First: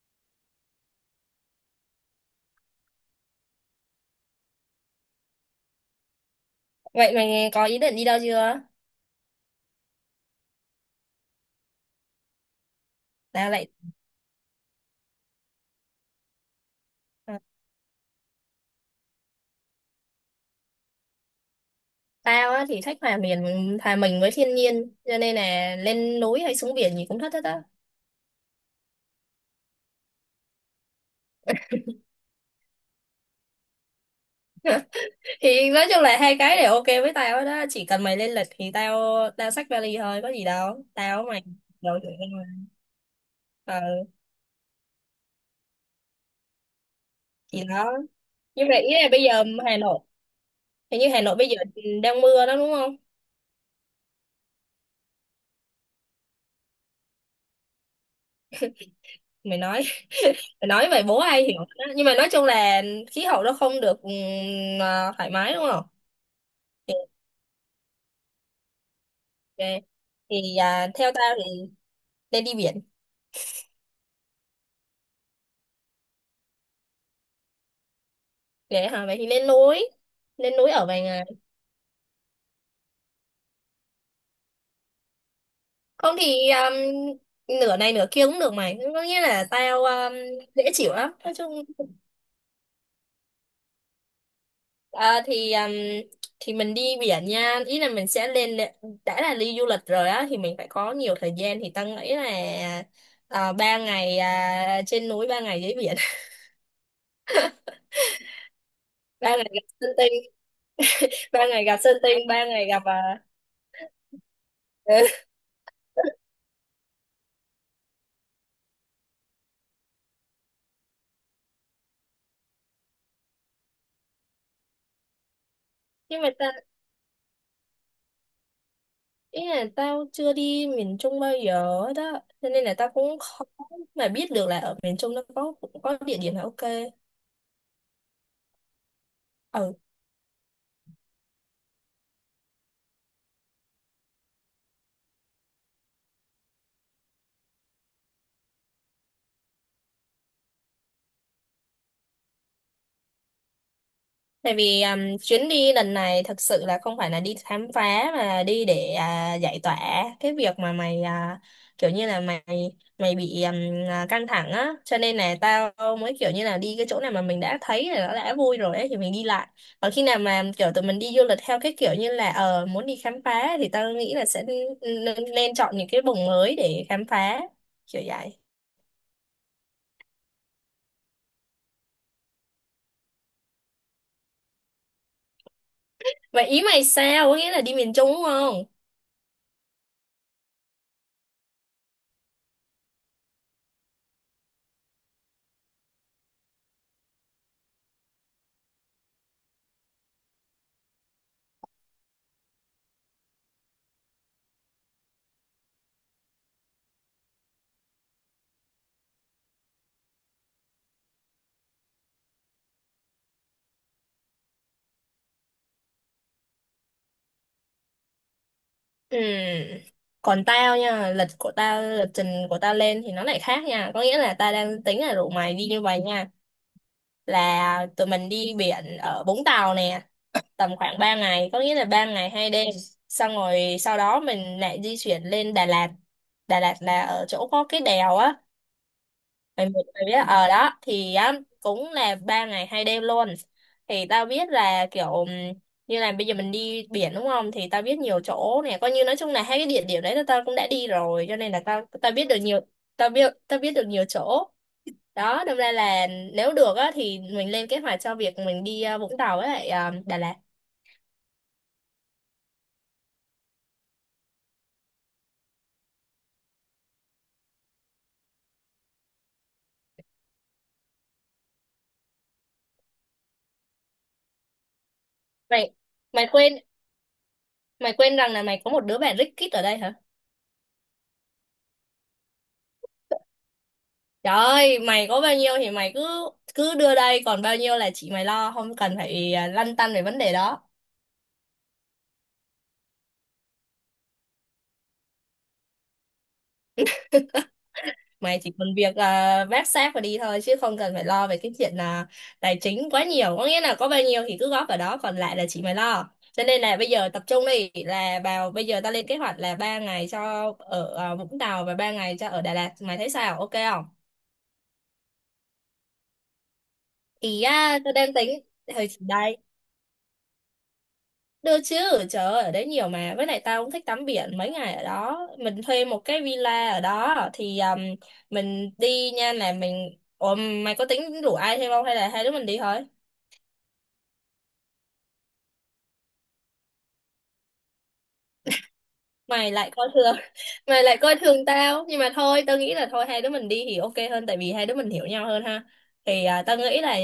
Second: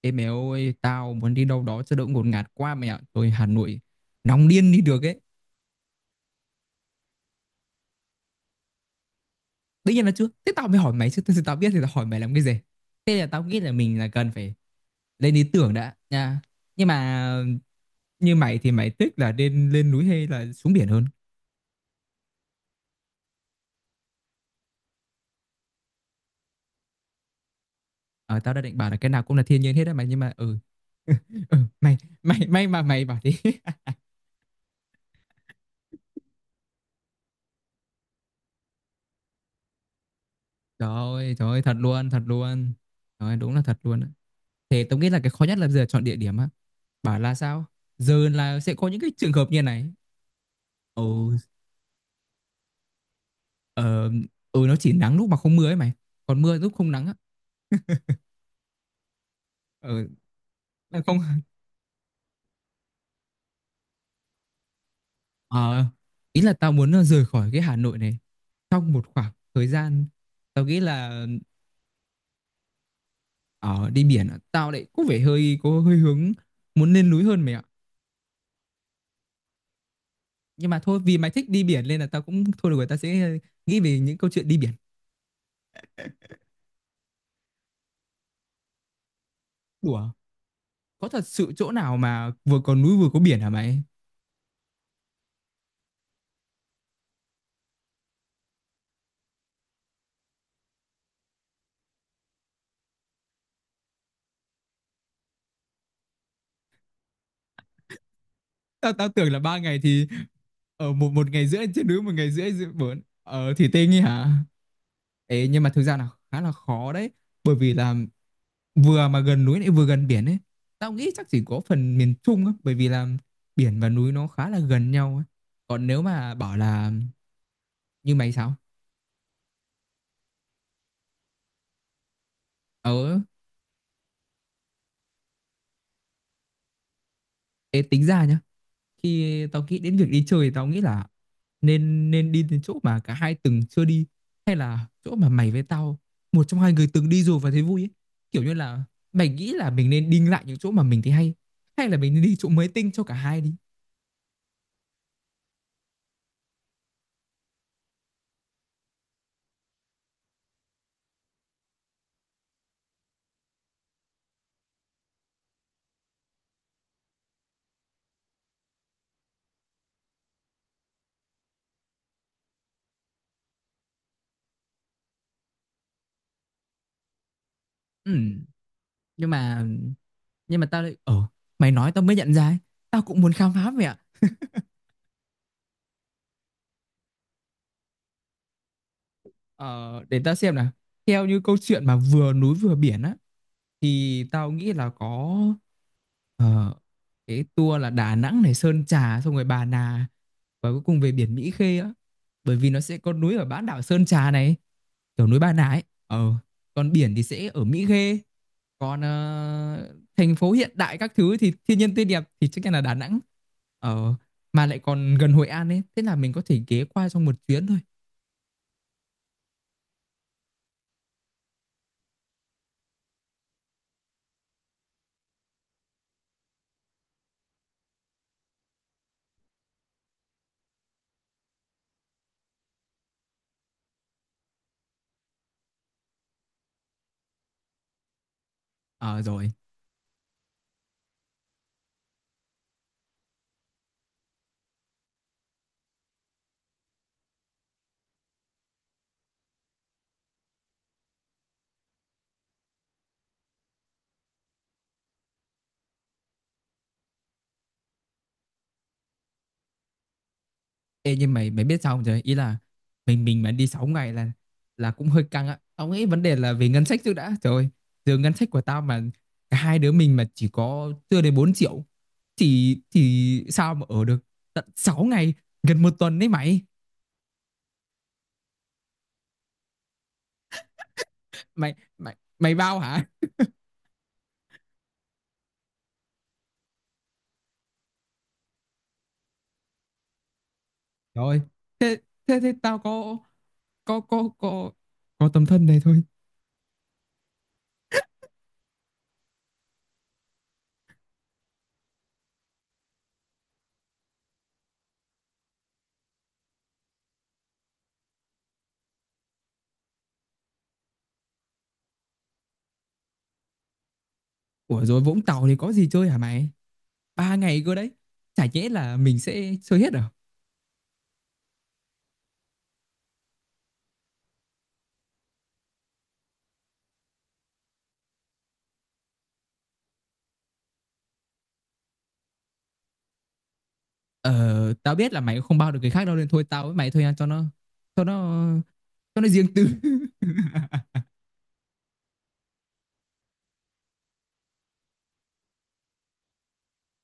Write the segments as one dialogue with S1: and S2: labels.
S1: Ê mẹ ơi, tao muốn đi đâu đó cho đỡ ngột ngạt quá mẹ ạ. Tôi Hà Nội nóng điên đi được ấy.
S2: Vậy mày có ý định đi đâu chưa?
S1: Tất nhiên là chưa. Thế tao mới hỏi mày chứ. Thật sự tao biết thì tao hỏi mày làm cái gì. Thế là tao
S2: Tao
S1: nghĩ
S2: lại
S1: là mình là cần phải lên ý tưởng đã nha. Nhưng mà
S2: à,
S1: như mày thì mày thích là lên lên núi hay là xuống biển hơn?
S2: tao á thì thích hòa mình với thiên nhiên cho nên là lên núi hay xuống biển gì cũng thích hết á.
S1: Ờ, tao đã định bảo là cái nào cũng là thiên nhiên hết á mày nhưng mà. Ừ, mày mày may mà mày bảo đi.
S2: Thì nói chung là hai cái đều ok với tao đó, chỉ cần mày lên lịch thì tao tao xách vali thôi, có gì đâu. Tao với mày
S1: Trời ơi, thật
S2: đâu
S1: luôn,
S2: rồi.
S1: thật luôn. Trời ơi, đúng là thật
S2: Ờ
S1: luôn á. Thế tao nghĩ là cái khó nhất là bây giờ chọn địa điểm á. Bảo là sao
S2: thì đó.
S1: giờ là
S2: Nhưng
S1: sẽ
S2: mà
S1: có
S2: ý
S1: những
S2: là
S1: cái
S2: bây
S1: trường
S2: giờ
S1: hợp như
S2: Hà
S1: này.
S2: Nội, hình như Hà Nội
S1: Ừ.
S2: bây giờ đang mưa đó đúng không?
S1: Ờ. Ừ, nó chỉ nắng lúc mà không mưa ấy mày, còn mưa lúc không nắng á.
S2: Mày nói
S1: Ừ,
S2: mày nói vậy
S1: không.
S2: bố ai hiểu đó. Nhưng mà nói chung là khí hậu nó không được thoải mái đúng không?
S1: ờ, Ý là tao muốn
S2: Thì-
S1: rời khỏi cái Hà Nội này trong một khoảng
S2: ờ,
S1: thời gian.
S2: thì
S1: Tao nghĩ
S2: theo
S1: là
S2: tao thì lên đi biển
S1: đi biển á, tao lại có vẻ hơi có hơi hướng muốn lên núi hơn mày ạ.
S2: để hả vậy thì lên núi, lên
S1: Nhưng
S2: núi
S1: mà
S2: ở
S1: thôi,
S2: vài
S1: vì
S2: ngày.
S1: mày thích đi biển nên là tao cũng thôi, được rồi, tao sẽ nghĩ về những câu chuyện đi biển.
S2: Không thì nửa này nửa kia cũng được mày, có nghĩa là tao
S1: Đùa,
S2: dễ chịu
S1: có
S2: lắm
S1: thật
S2: nói
S1: sự
S2: chung.
S1: chỗ nào mà vừa có núi vừa có biển hả mày?
S2: à, thì um, thì mình đi biển nha, ý là mình sẽ lên, đã là đi du lịch rồi á thì mình phải có nhiều thời gian thì tao nghĩ là ba ngày, trên núi ba ngày dưới biển.
S1: Tao tao
S2: Ba
S1: tưởng là
S2: ngày
S1: ba
S2: gặp
S1: ngày
S2: sơn
S1: thì
S2: tinh,
S1: một một
S2: ba
S1: ngày
S2: ngày
S1: rưỡi
S2: gặp
S1: trên
S2: sơn
S1: núi, một
S2: tinh,
S1: ngày
S2: ba
S1: rưỡi
S2: ngày
S1: dưới
S2: gặp
S1: bốn
S2: à,
S1: thì tê ấy hả?
S2: ừ.
S1: Ê, nhưng mà thực ra là khá là khó đấy, bởi vì là vừa mà gần núi lại vừa gần biển ấy, tao nghĩ chắc chỉ có phần miền Trung á, bởi vì là biển và núi nó khá là gần nhau ấy. Còn nếu
S2: Nhưng mà
S1: mà bảo là như mày sao
S2: ý là tao chưa đi miền Trung bao giờ hết á. Cho nên là tao cũng
S1: ở
S2: khó mà biết được là ở miền Trung nó có cũng có địa điểm là ok.
S1: ê, tính ra nhá, khi tao
S2: Ừ.
S1: nghĩ đến việc đi chơi thì tao nghĩ là nên nên đi đến chỗ mà cả hai từng chưa đi, hay là chỗ mà mày với tao, một trong hai người từng đi rồi và thấy vui ấy. Kiểu như là mày nghĩ là mình nên đi lại những chỗ mà mình thấy hay, hay là mình nên đi chỗ mới tinh cho cả hai đi.
S2: Tại vì chuyến đi lần này thật sự là không phải là đi khám phá mà đi để giải tỏa cái việc mà mày kiểu như là mày mày bị căng thẳng á, cho nên là tao mới kiểu như là đi cái chỗ nào mà mình đã thấy là nó đã vui rồi ấy thì mình đi lại. Còn khi nào mà kiểu tụi mình đi du lịch theo cái kiểu như là ờ muốn đi khám phá thì tao nghĩ là sẽ nên chọn những cái vùng mới để khám phá, kiểu
S1: Ừ,
S2: vậy.
S1: nhưng mà nhưng mà tao lại ờ mày nói tao mới nhận ra ấy. Tao cũng muốn khám phá mẹ.
S2: Vậy ý mày sao? Có nghĩa là đi miền Trung đúng không?
S1: Ờ để tao xem nào. Theo như câu chuyện mà vừa núi vừa biển á thì tao nghĩ là có ờ, cái tour là Đà Nẵng này, Sơn Trà, xong rồi Bà Nà và cuối cùng về biển Mỹ Khê á, bởi vì nó sẽ có núi ở bán đảo Sơn Trà này, kiểu núi Bà Nà ấy, còn biển thì sẽ ở Mỹ Khê. Còn thành phố hiện đại các thứ thì thiên nhiên tươi đẹp thì chắc chắn là Đà Nẵng, ờ mà lại còn gần Hội An ấy, thế là mình có thể ghé qua trong một chuyến thôi.
S2: Ừ. Còn tao nha, lịch của tao, lịch trình của tao lên thì nó lại khác nha. Có nghĩa là tao đang tính là rủ mày đi như vậy nha. Là tụi mình đi biển ở Vũng Tàu nè, tầm khoảng 3 ngày, có nghĩa là 3 ngày 2 đêm. Xong rồi sau đó mình lại di chuyển lên Đà Lạt. Đà Lạt là ở chỗ có cái đèo á,
S1: Ờ rồi.
S2: mày biết ở đó thì á, cũng là ba ngày hai đêm luôn, thì tao biết là kiểu như là bây giờ mình đi biển đúng không, thì tao biết nhiều chỗ này, coi như nói chung là hai cái địa điểm đấy là tao cũng đã đi rồi cho nên là tao tao biết được nhiều, tao biết được nhiều chỗ, đó đâm ra là nếu được á thì mình lên kế hoạch cho việc mình đi Vũng Tàu với lại Đà Lạt.
S1: Ê, nhưng mày mày biết sao không trời, ý là mình mà đi 6 ngày là cũng hơi căng á, tao nghĩ vấn đề là về ngân sách trước đã. Trời ơi, giờ ngân sách của tao mà cả hai đứa mình mà chỉ có chưa đến 4 triệu thì sao mà ở được tận 6 ngày,
S2: Mày
S1: gần một tuần đấy
S2: mày quên
S1: mày.
S2: Mày quên rằng là mày có một đứa bạn rất kít ở đây hả.
S1: Mày bao hả?
S2: Trời ơi, mày có bao nhiêu thì mày cứ cứ đưa đây, còn bao nhiêu là chị mày lo, không cần phải lăn tăn về vấn đề đó.
S1: Trời ơi, thế thế thế tao có có có có tấm thân này thôi.
S2: Mày chỉ cần việc vác xác và đi thôi, chứ không cần phải lo về cái chuyện là tài chính quá nhiều. Có nghĩa là có bao nhiêu thì cứ góp vào đó, còn lại là chị mày lo. Cho nên là bây giờ tập trung đi, là vào bây giờ ta lên kế hoạch là ba ngày cho ở Vũng Tàu và ba ngày cho ở Đà Lạt. Mày thấy sao? Ok không?
S1: Ủa rồi, Vũng Tàu thì có gì chơi hả mày? ba
S2: Thì
S1: ngày cơ đấy,
S2: tao đang tính
S1: chả nhẽ
S2: thời
S1: là mình
S2: đây.
S1: sẽ chơi hết à?
S2: Được chứ, trời ơi, ở đấy nhiều mà. Với lại tao cũng thích tắm biển mấy ngày ở đó. Mình thuê một cái villa ở đó thì mình đi nha là mình... Ủa, mày có tính rủ ai thêm không hay là hai đứa mình đi thôi?
S1: Ờ, tao biết là mày cũng không bao được người khác đâu, nên thôi tao với mày thôi nha, cho nó cho nó
S2: Mày
S1: riêng tư.
S2: lại coi thường, mày lại coi thường tao. Nhưng mà thôi, tao nghĩ là thôi hai đứa mình đi thì ok hơn tại vì hai đứa mình hiểu nhau hơn ha. Thì tao nghĩ là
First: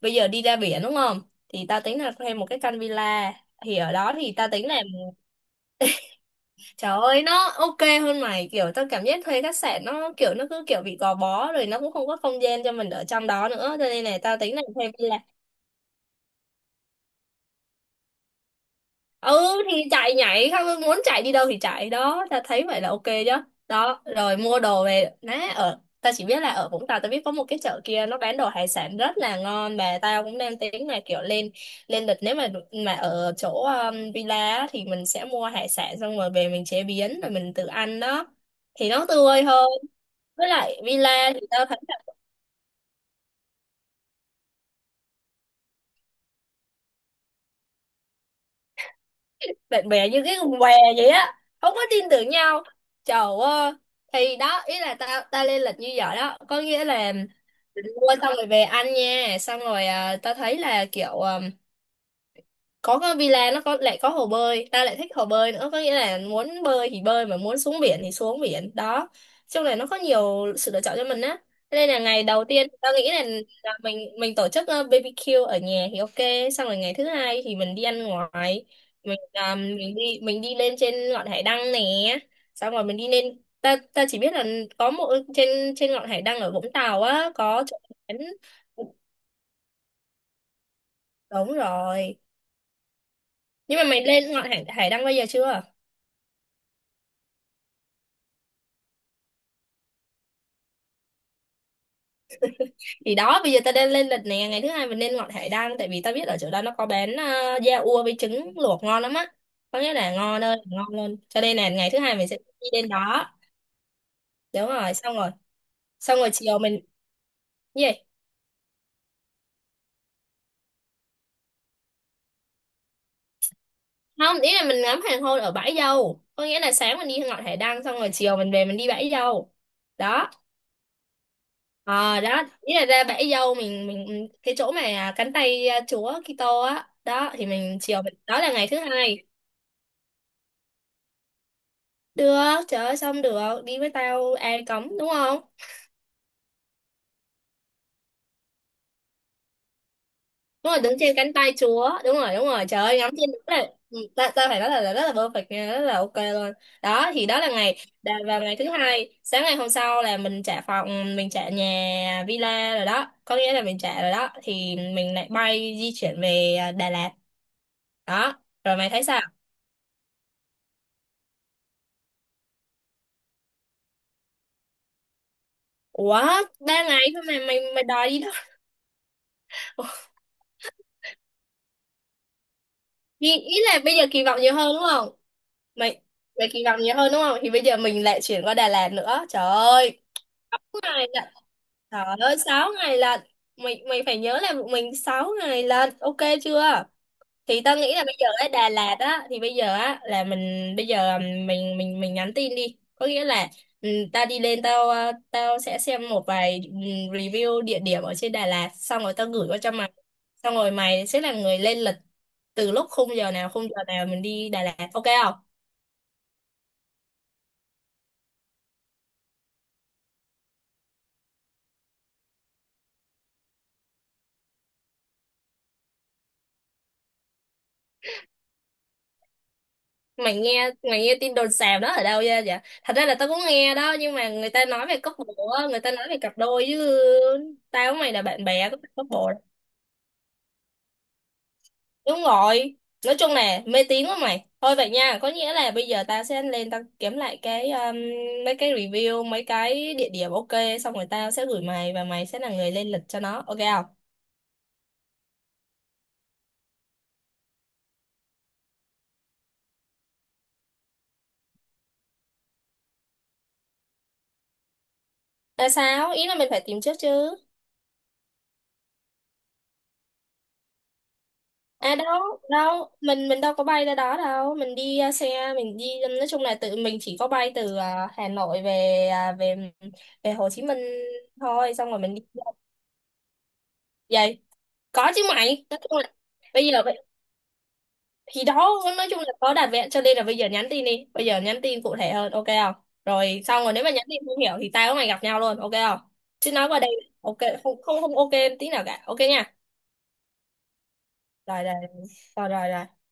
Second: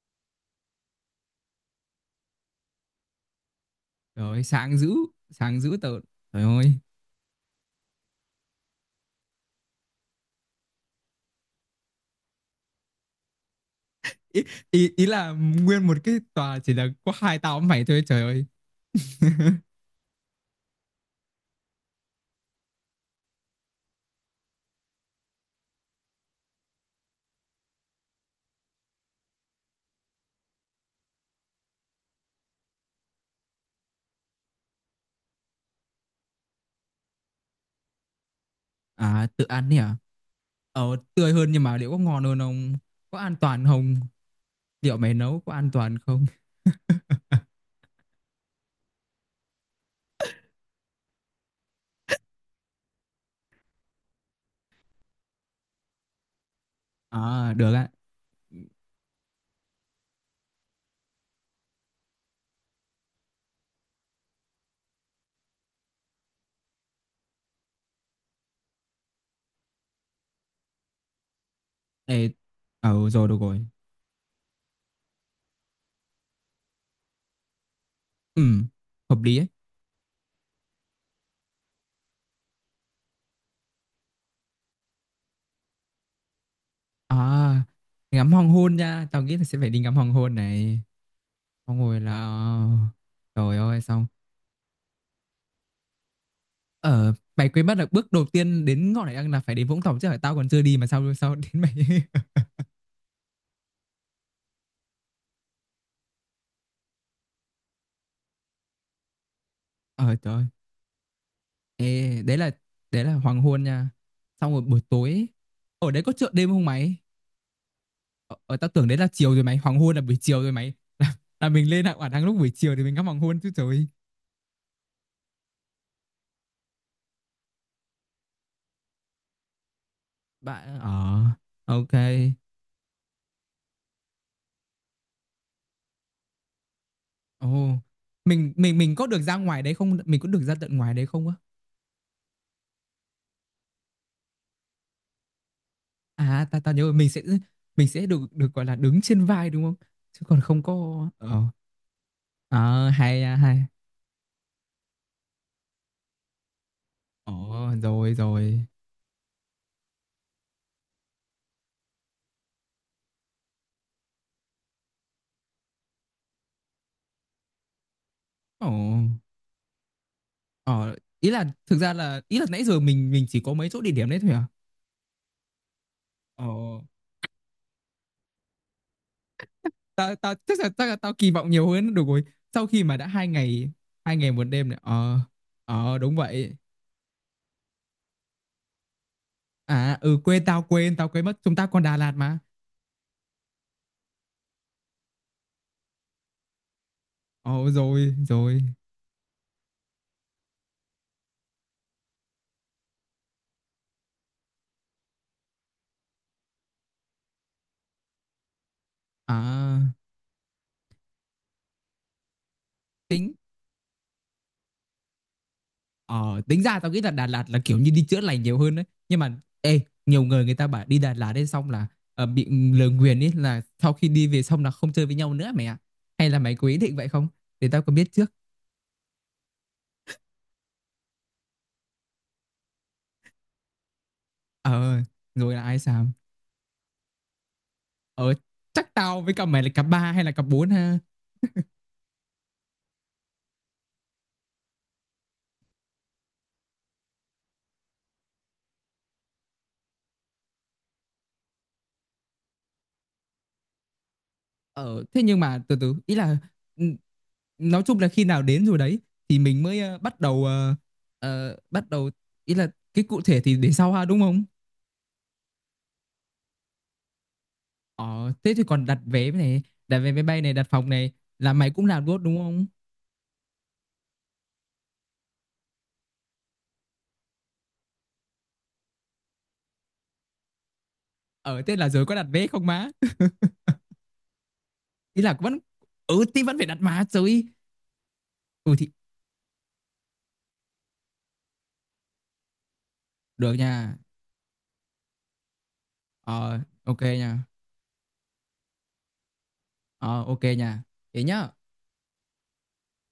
S2: bây giờ đi ra biển đúng không? Thì tao tính là thuê một cái căn villa. Thì ở đó thì
S1: Rồi
S2: tao tính là
S1: sáng dữ tợn. Trời ơi.
S2: trời ơi nó ok hơn mày, kiểu tao cảm giác thuê khách sạn nó kiểu nó cứ kiểu bị gò bó, rồi nó cũng không có không gian cho mình ở trong đó nữa, cho nên là tao
S1: Ý,
S2: tính là thuê
S1: ý
S2: villa.
S1: là nguyên một cái tòa chỉ là có hai tao với mày thôi, trời ơi.
S2: Ừ thì chạy nhảy không, muốn chạy đi đâu thì chạy đó, tao thấy vậy là ok chứ. Đó rồi mua đồ về nè, ở tao chỉ biết là ở Vũng Tàu tao biết có một cái chợ kia nó bán đồ hải sản rất là ngon và tao cũng đang tính là kiểu lên, lên lịch nếu mà ở chỗ villa á, thì mình sẽ mua hải sản xong rồi về mình chế biến rồi mình tự ăn đó thì nó
S1: À
S2: tươi
S1: tự
S2: hơn.
S1: ăn đi à?
S2: Với lại
S1: Ờ,
S2: villa
S1: tươi
S2: thì
S1: hơn, nhưng
S2: tao
S1: mà
S2: thấy
S1: liệu
S2: là
S1: có ngon hơn không? Có an toàn không? Liệu mày nấu có an toàn không?
S2: bạn bè như cái con què vậy á, không có tin tưởng nhau, trời ơi. Thì đó, ý là tao tao lên lịch như vậy đó, có nghĩa là
S1: À được
S2: mình
S1: ạ.
S2: mua xong rồi về ăn nha, xong rồi tao thấy là kiểu có cái villa nó có lại có hồ bơi, ta lại thích hồ bơi nữa, có nghĩa là muốn bơi thì bơi mà muốn xuống biển thì xuống biển đó, chung là nó có nhiều sự lựa chọn cho mình á. Thế nên là ngày
S1: Ê,
S2: đầu tiên tao nghĩ
S1: rồi được rồi.
S2: là mình tổ chức BBQ ở nhà thì ok, xong rồi ngày thứ hai thì mình đi ăn
S1: Ừ,
S2: ngoài,
S1: hợp lý ấy.
S2: mình đi đi lên trên ngọn hải đăng nè, xong rồi mình đi lên, ta ta chỉ biết là có một, trên trên ngọn hải đăng ở Vũng Tàu á
S1: À,
S2: có chỗ bán-
S1: ngắm hoàng hôn nha, tao nghĩ là sẽ phải đi ngắm hoàng hôn này.
S2: đúng
S1: Xong rồi là
S2: rồi.
S1: trời
S2: Nhưng
S1: ơi,
S2: mà mày
S1: xong.
S2: lên ngọn hải đăng bây giờ chưa?
S1: Mày quên mất là bước đầu tiên đến ngọn hải đăng là phải đến Vũng Tàu chứ, phải tao còn chưa đi mà sao sao đến mày.
S2: Thì đó, bây giờ ta đang lên lịch nè, ngày thứ hai mình nên ngọn hải đăng tại vì ta biết ở chỗ đó nó có bán da ua với trứng luộc ngon lắm á, có nghĩa là
S1: Ờ, trời ơi.
S2: ngon ơi ngon luôn, cho nên là ngày thứ hai
S1: Ê,
S2: mình
S1: đấy
S2: sẽ
S1: là
S2: đi đến
S1: đấy là
S2: đó.
S1: hoàng hôn nha, xong rồi
S2: Đúng
S1: buổi
S2: rồi,
S1: tối
S2: xong
S1: ấy,
S2: rồi,
S1: ở đấy có
S2: xong
S1: chợ
S2: rồi
S1: đêm
S2: chiều
S1: không
S2: mình
S1: mày?
S2: gì
S1: Ờ, Tao tưởng đấy là chiều rồi mày, hoàng hôn là buổi chiều rồi mày, là, là mình lên hải đăng lúc buổi chiều thì mình ngắm hoàng hôn chứ trời.
S2: không, ý là mình ngắm hoàng hôn ở bãi dâu, có nghĩa là sáng mình đi ngọn hải đăng xong rồi chiều mình về mình đi bãi dâu đó.
S1: Bạn
S2: Ờ
S1: ok.
S2: đó ý là ra bãi dâu, mình cái chỗ mà cánh tay chúa Kitô á đó thì
S1: Ồ,
S2: mình chiều mình, đó
S1: mình
S2: là ngày thứ
S1: mình mình có được
S2: hai.
S1: ra ngoài đấy không, mình có được ra tận ngoài đấy không á?
S2: Được, trời ơi xong được, đi với tao ai cấm đúng không?
S1: À, tao tao nhớ rồi, mình sẽ được được gọi là đứng trên vai đúng không? Chứ còn không
S2: Đúng rồi, đứng
S1: có
S2: trên cánh tay chúa, đúng rồi, trời
S1: à,
S2: ơi ngắm
S1: hay,
S2: trên
S1: à,
S2: đó là
S1: hay.
S2: ừ, ta, ta phải nói là rất là perfect nha, rất là ok luôn. Đó thì đó là
S1: Ồ
S2: ngày
S1: rồi
S2: vào ngày
S1: rồi.
S2: thứ hai, sáng ngày hôm sau là mình trả phòng, mình trả nhà villa rồi đó, có nghĩa là mình trả rồi đó thì mình lại bay di chuyển về Đà Lạt. Đó,
S1: Ồ,
S2: rồi mày thấy sao?
S1: ờ ý là thực ra là nãy giờ mình chỉ có mấy chỗ địa điểm đấy thôi à?
S2: Ủa,
S1: Ồ,
S2: ba ngày thôi mà mày mày đòi đi đâu?
S1: tao tao chắc là tao kỳ vọng nhiều hơn được rồi. Sau khi mà đã hai
S2: Ý, ý
S1: ngày
S2: là bây giờ
S1: hai
S2: kỳ
S1: ngày
S2: vọng
S1: một
S2: nhiều
S1: đêm
S2: hơn
S1: này.
S2: đúng
S1: Ờ, ờ,
S2: mày
S1: đúng
S2: mày
S1: vậy.
S2: kỳ vọng nhiều hơn đúng không, thì bây giờ mình lại chuyển qua Đà Lạt nữa, trời ơi,
S1: À, ừ, quên tao
S2: sáu
S1: quên
S2: ngày
S1: tao
S2: lận,
S1: quên mất chúng ta còn Đà
S2: trời
S1: Lạt
S2: ơi
S1: mà.
S2: sáu ngày lận, mày mày phải nhớ là bọn mình sáu ngày lận, ok chưa? Thì
S1: Ồ
S2: tao nghĩ là
S1: rồi
S2: bây giờ ở
S1: rồi.
S2: Đà Lạt á thì bây giờ á là mình bây giờ mình nhắn tin đi, có nghĩa là tao đi lên tao tao sẽ xem một vài review địa điểm ở trên Đà Lạt xong rồi tao gửi qua cho mày,
S1: À,
S2: xong rồi mày sẽ là người lên lịch từ lúc
S1: tính
S2: khung giờ nào mình đi Đà Lạt ok không?
S1: Ờ, tính ra tao nghĩ là Đà Lạt là kiểu như đi chữa lành nhiều hơn đấy. Nhưng mà ê, nhiều người người ta bảo đi Đà Lạt đến xong là bị lời nguyền ấy, là sau khi đi về xong là không chơi với nhau nữa mày ạ. Hay là mày có ý định vậy không? Để tao có biết trước.
S2: Mày nghe tin đồn xào đó ở đâu ra vậy? Dạ, thật ra là tao cũng nghe đó nhưng mà người ta nói về
S1: Ờ,
S2: cốc bộ
S1: rồi là
S2: á,
S1: ai
S2: người ta
S1: sao?
S2: nói về cặp đôi chứ tao với mày là
S1: Ờ,
S2: bạn bè, có phải
S1: chắc
S2: cốc
S1: tao
S2: bộ.
S1: với cả mày là cặp ba hay là cặp bốn ha.
S2: Đúng rồi, nói chung là mê tín quá mày, thôi vậy nha, có nghĩa là bây giờ tao sẽ lên tao kiếm lại cái mấy cái review mấy cái địa điểm ok, xong rồi tao sẽ gửi mày và mày sẽ là người lên lịch cho nó, ok không?
S1: Ờ, thế nhưng mà từ từ ý là ừ, nói chung là khi nào đến rồi đấy thì mình mới bắt đầu, ý là cái cụ thể thì để sau ha đúng không?
S2: Là sao, ý là mình phải tìm trước chứ.
S1: Ờ, thế thì còn đặt vé này, đặt vé máy bay này, đặt phòng này là mày cũng
S2: À
S1: làm luôn đúng
S2: đâu,
S1: không?
S2: đâu, mình đâu có bay ra đó đâu, mình đi xe, mình đi nói chung là tự mình chỉ có bay từ Hà Nội về ờ, về về Hồ Chí Minh thôi,
S1: Thế là
S2: xong rồi
S1: giờ có
S2: mình đi
S1: đặt vé không má?
S2: vậy. Có
S1: Ý
S2: chứ
S1: là vẫn
S2: mày, nói chung là
S1: thì vẫn phải
S2: bây
S1: đặt
S2: giờ
S1: má
S2: vậy-
S1: rồi.
S2: thì đó
S1: Ừ thì
S2: nói chung là có đặt vẹn cho nên là bây giờ nhắn tin đi, bây giờ nhắn tin cụ thể hơn ok không? Rồi
S1: được
S2: xong rồi nếu mà
S1: nha.
S2: nhắn tin không hiểu thì tao với mày gặp nhau luôn, ok không? Chứ
S1: Ờ,
S2: nói qua đây
S1: OK
S2: ok
S1: nha.
S2: không không không ok tí nào cả. Ok nha.
S1: Ờ, OK nha. Thế nhá.
S2: Rồi rồi rồi rồi rồi.